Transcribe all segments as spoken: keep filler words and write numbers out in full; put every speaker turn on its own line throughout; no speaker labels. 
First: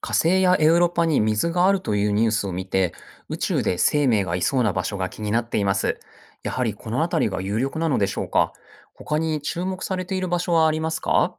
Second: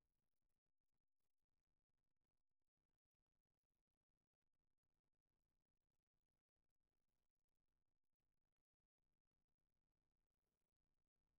火星やエウロパに水があるというニュースを見て、宇宙で生命がいそうな場所が気になっています。やはりこの辺りが有力なのでしょうか。他に注目されている場所はありますか？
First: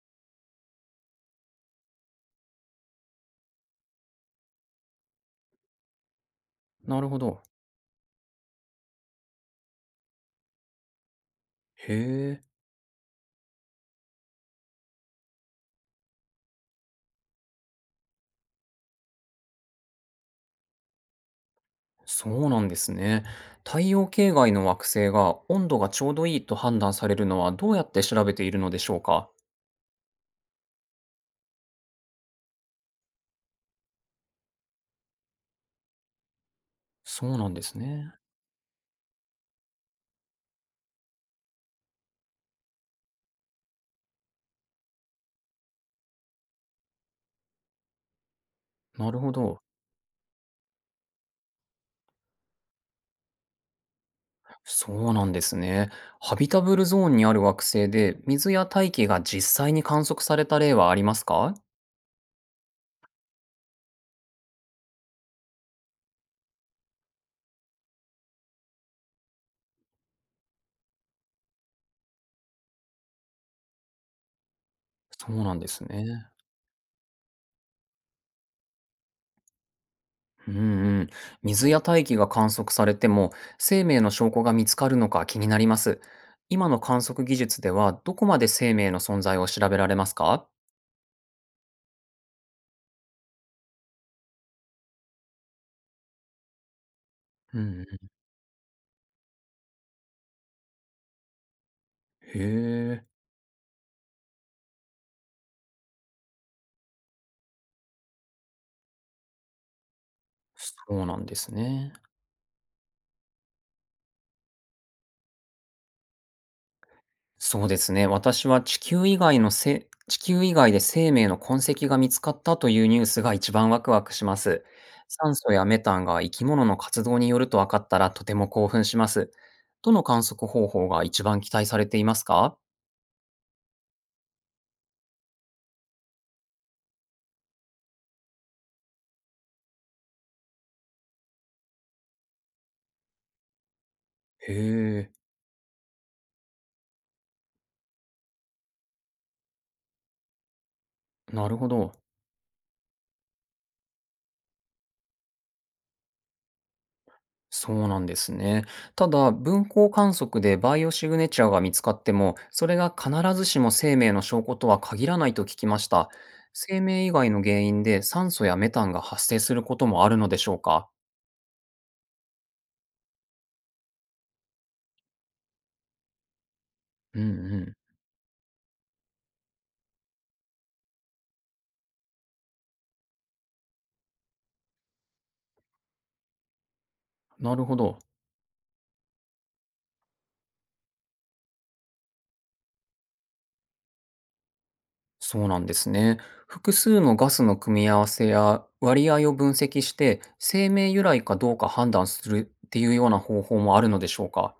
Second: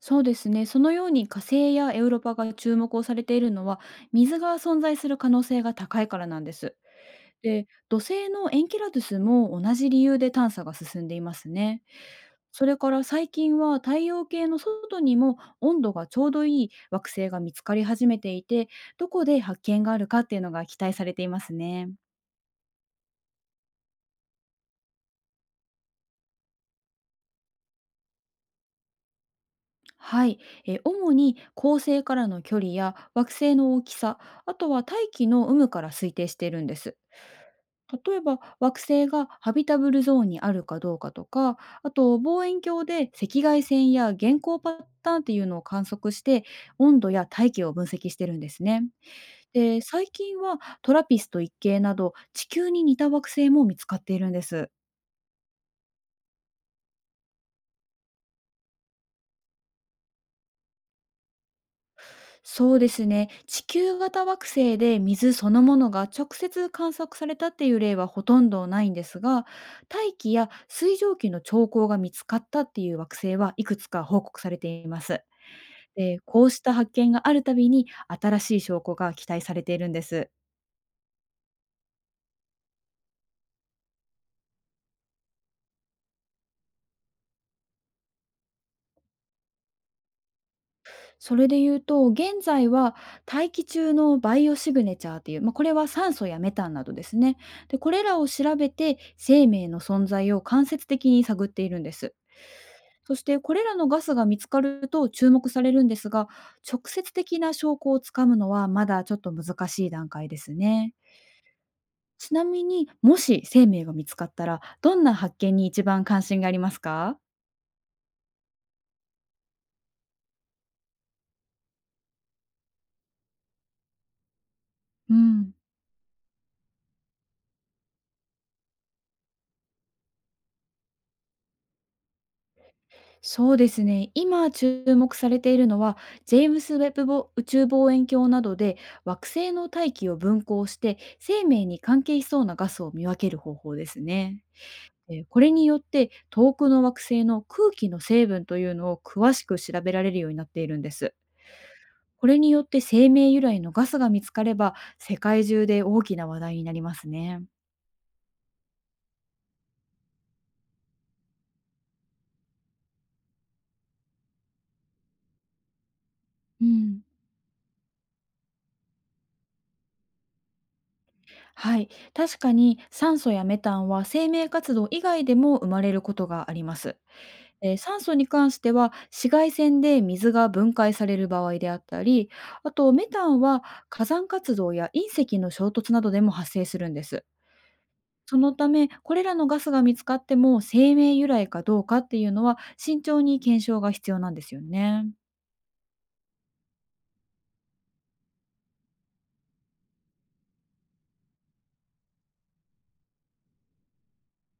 そうですね。そのように火星やエウロパが注目をされているのは、水が存在する可能性が高いからなんです。
なるほど。
で、土星のエンキラドゥスも同じ理由で探査が進んでいますね。
へえ、
それから最近は太陽系の外にも温度がちょうどいい惑星が見つかり始めていて、どこで発見があるかっていうのが期待されていますね。
そうなんですね。太陽系外の惑星が温度がちょうどいいと判断されるのはどうやって調べているのでしょうか。
はい、えー主に恒星からの距離や惑星の大きさ、あとは大気の有無から推定しているんです。
そうなんですね。
例えば惑星がハビタブルゾーンにあるかどうかとか、あと望遠鏡で赤外線や原光パターンっていうのを観測して温度や大気を分析してるんですね。
なるほど。
で、最近はトラピスト一系など地球に似た惑星も見つかっているんです。
そうなんですね。ハビタブルゾーンにある惑星で、水や大気が実際に観測された例はありますか？
そうですね、地球型惑星で水そのものが直接観測されたっていう例はほとんどないんですが、大気や水蒸気の兆候が見つかったっていう惑星はいくつか報告されています。
そうなんです
で、
ね。
こうした発見があるたびに新しい証拠が期待されているんです。
うんうん。水や大気が観測されても、生命の証拠が見つかるのか気になります。今の観測技術では、どこまで生命の存在を調べられますか？
それで言うと、現在は大気中のバイオシグネチャーっていう、まあ、これは酸素やメタンなどですね。
う
で、
んう
これ
ん。
らを調べて生命の存在を間接的に探っているんです。
へえ、
そしてこれらのガスが見つかると注目されるんですが、直接的な証拠をつかむのはまだちょっと難しい段階です
そ
ね。
うなんですね。
ちなみにもし生命が見つかったら、どんな発見に一番関心がありますか？
そうですね。私は地球以外のせ地球以外で生命の痕跡が見つかったというニュースが一番ワクワクします。
う
酸
ん。
素やメタンが生き物の活動によると分かったらとても興奮します。どの観測方法が一番期待されていますか？
そうですね。今注目されているのは、ジェームス・ウェッブぼ宇宙望遠鏡などで惑星の大気を分光して生命に関係しそうなガスを見分ける方法ですね。
へえ、
えーこれによって遠くの惑星の空気の成分というのを詳しく調べられるようになっているんです。
なるほど。
これによって生命由来のガスが見つかれば世界中で大きな話題になりますね。
そうなんですね。ただ、分光観測でバイオシグネチャーが見つかっても、それが必ずしも生命の証拠とは限らないと聞きました。
う
生
ん、
命以外の原因で酸素やメタンが発生することもあるのでしょうか？
はい、確かに酸素やメタンは生命活動以外でも生まれることがあります。
うんう
え
ん。
ー酸素に関しては紫外線で水が分解される場合であったり、あとメタンは火山活動や隕石の衝突などでも発生するんです。
なるほど。
そのためこれらのガスが見つかっても生命由来かどうかっていうのは慎重に検証が必要なんですよね。
そうなんですね。複数のガスの組み合わせや割合を分析して、生命由来かどうか判断するっていうような方法もあるのでしょうか？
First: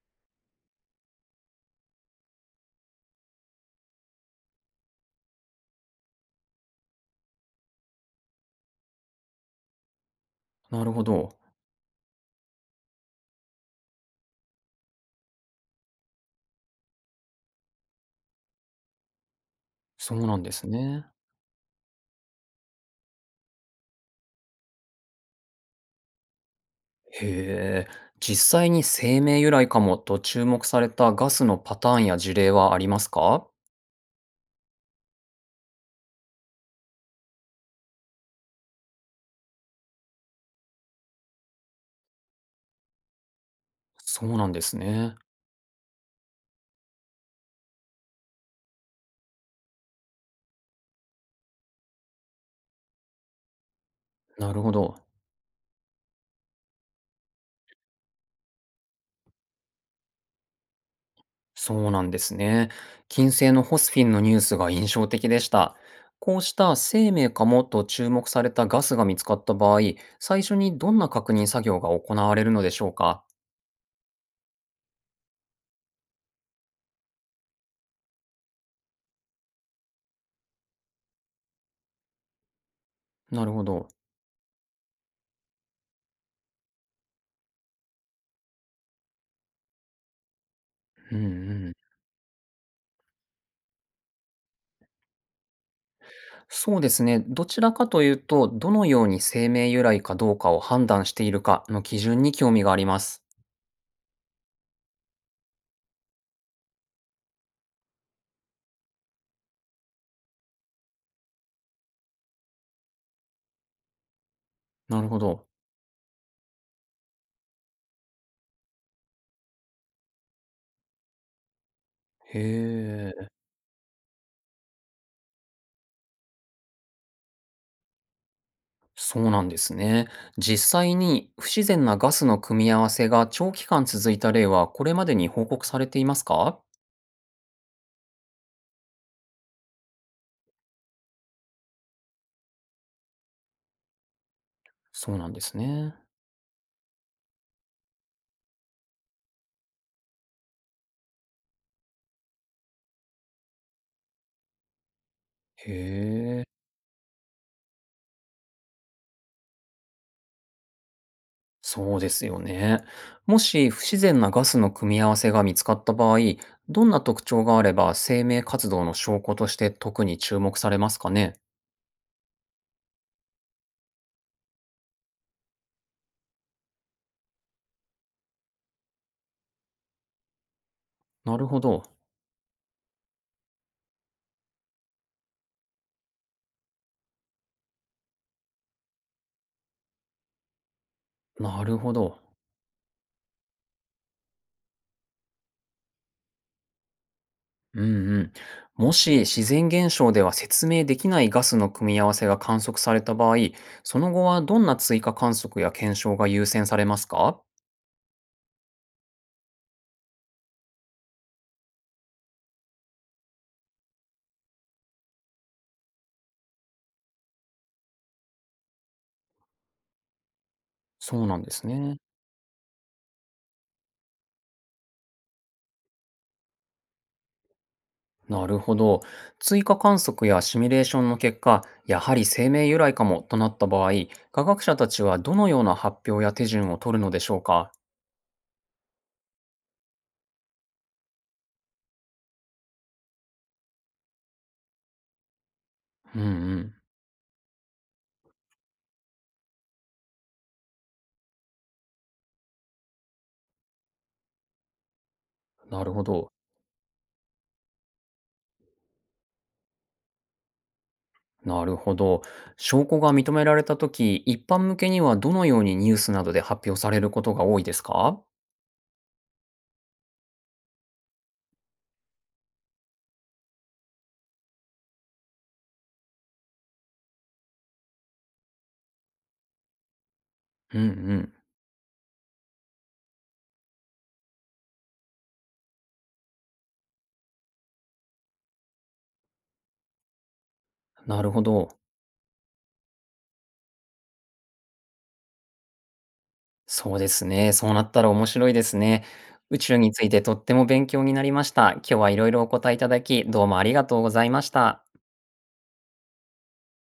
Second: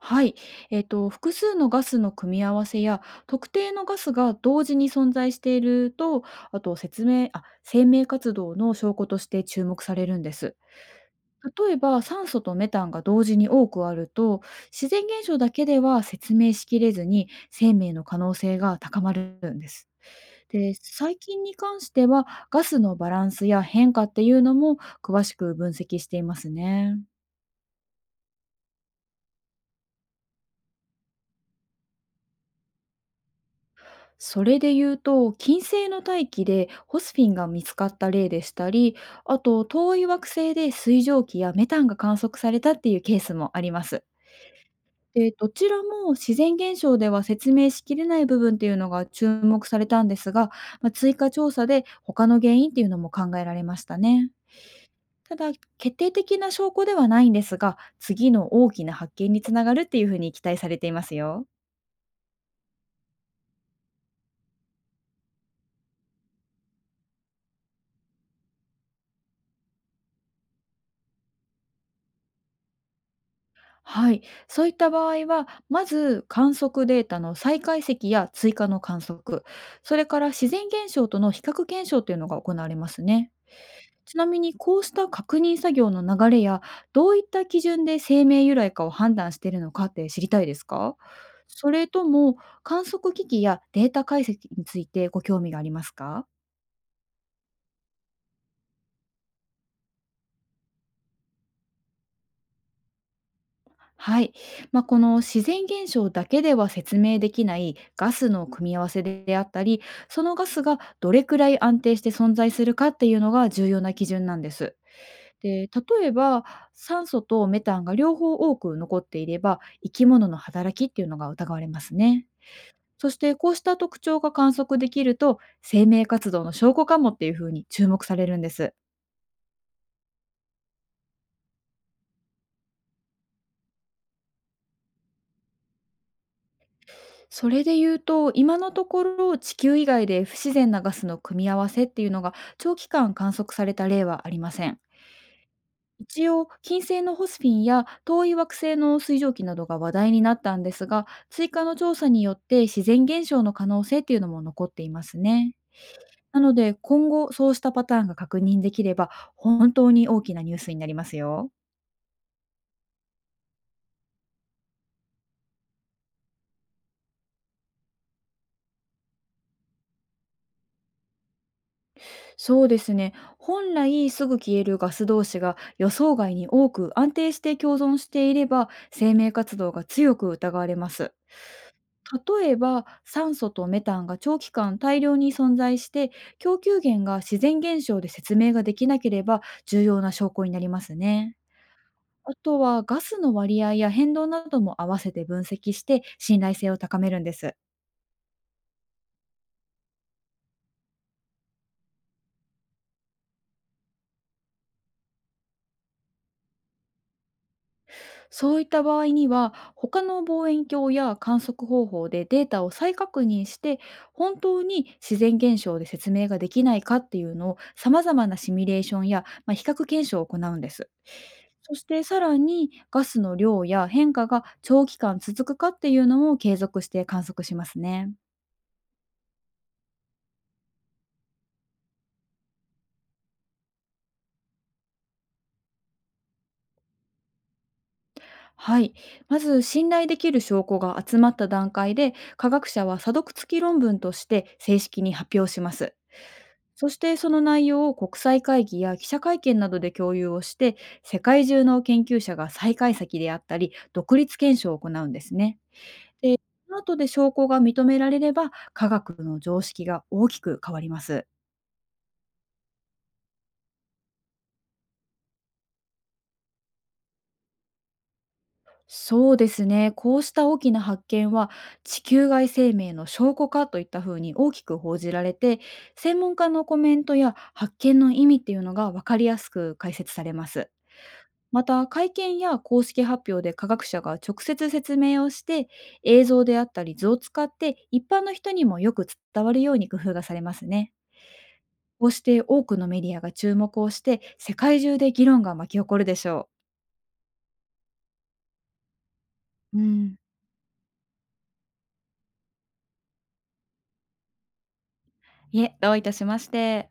はい、えー、と複数のガスの組み合わせや特定のガスが同時に存在していると、あと説明あ生命活動の証拠として注目されるんです。
なるほど。
例えば酸素とメタンが同時に多くあると、自然現象だけでは説明しきれずに生命の可能性が高まるんです。
そうなんです
で、
ね。
最近に関してはガスのバランスや変化っていうのも詳しく分析していますね。
へえ。実際に生命由来かもと注目されたガスのパターンや事例はありますか？
それで言うと、金星の大気でホスフィンが見つかった例でしたり、あと遠い惑星で水蒸気やメタンが観測されたっていうケースもあります。
そうなんですね。
で、どちらも自然現象では説明しきれない部分っていうのが注目されたんですが、まあ、追加調査で他の原因っていうのも考えられましたね。
なるほど。
ただ、決定的な証拠ではないんですが、次の大きな発見につながるっていうふうに期待されていますよ。
そうなんですね。金星のホスフィンのニュースが印象的でした。こうした生命かもと注目されたガスが見つかった場合、最初にどんな確認作業が行われるのでしょうか？
はい、そういった場合は、まず観測データの再解析や追加の観測、それから自然現象との比較検証というのが行われますね。
なるほど。
ちなみにこうした確認作業の流れや、どういった基準で生命由来かを判断しているのかって知りたいですか？
うんう
そ
ん。
れとも観測機器やデータ解析についてご興味がありますか？
そうですね。どちらかというと、どのように生命由来かどうかを判断しているかの基準に興味があります。
はい、まあ、この自然現象だけでは説明できないガスの組み合わせであったり、そのガスがどれくらい安定して存在するかっていうのが重要な基準なんです。
なるほど。
で、例えば酸素とメタンが両方多く残っていれば、生き物の働きっていうのが疑われますね。
へ
そし
え、
てこうした特徴が観測できると、生命活動の証拠かもっていうふうに注目されるんです。
そうなんですね。実際に不自然なガスの組み合わせが長期間続いた例はこれまでに報告されていますか？
それで言うと、今のところ地球以外で不自然なガスの組み合わせっていうのが長期間観測された例はありません。
そうなんですね。
一応、金星のホスフィンや遠い惑星の水蒸気などが話題になったんですが、追加の調査によって自然現象の可能性っていうのも残っていますね。
へ
な
え、
ので、今後そうしたパターンが確認できれば、本当に大きなニュースになりますよ。
そうですよね。もし不自然なガスの組み合わせが見つかった場合、どんな特徴があれば生命活動の証拠として特に注目されますかね？
そうですね。本来すぐ消えるガス同士が予想外に多く安定して共存していれば、生命活動が強く疑われます。
なるほど。
例えば酸素とメタンが長期間大量に存在して、供給源が自然現象で説明ができなければ重要な証拠になりますね。
なるほど。
あとはガスの割合や変動なども合わせて分析して信頼性を高めるんです。
うんうん。もし自然現象では説明できないガスの組み合わせが観測された場合、その後はどんな追加観測や検証が優先されますか？
そういった場合には他の望遠鏡や観測方法でデータを再確認して、本当に自然現象で説明ができないかっていうのをさまざまなシミュレーションや、まあ、比較検証を行うんです。
そうなんです
そし
ね。
てさらにガスの量や変化が長期間続くかっていうのも継続して観測しますね。
なるほど。追加観測やシミュレーションの結果、やはり生命由来かもとなった場合、科学者たちはどのような発表や手順を取るのでしょうか？
はい。まず信頼できる証拠が集まった段階で科学者は査読付き論文として正式に発表します。
うんうん。
そしてその内容を国際会議や記者会見などで共有をして、世界中の研究者が再解析であったり、独立検証を行うんですね。
なるほど。
で、その後で証拠が認められれば、科学の常識が大きく変わります。
なるほど。証拠が認められたとき、一般向けにはどのようにニュースなどで発表されることが多いですか？
そうですね。こうした大きな発見は、地球外生命の証拠かといったふうに大きく報じられて、専門家のコメントや発見の意味っていうのが分かりやすく解説されます。
うんうん。
また、会見や公式発表で科学者が直接説明をして、映像であったり図を使って一般の人にもよく伝わるように工夫がされますね。
なるほど。
こうして多くのメディアが注目をして、世界中で議論が巻き起こるでしょ。
そうですね。そうなったら面白いですね。宇宙
うん。う
につい
ん。
てとっても勉強になりました。今日はいろいろお答えいただき、どうもありがとうございました。
いえ、どういたしまして。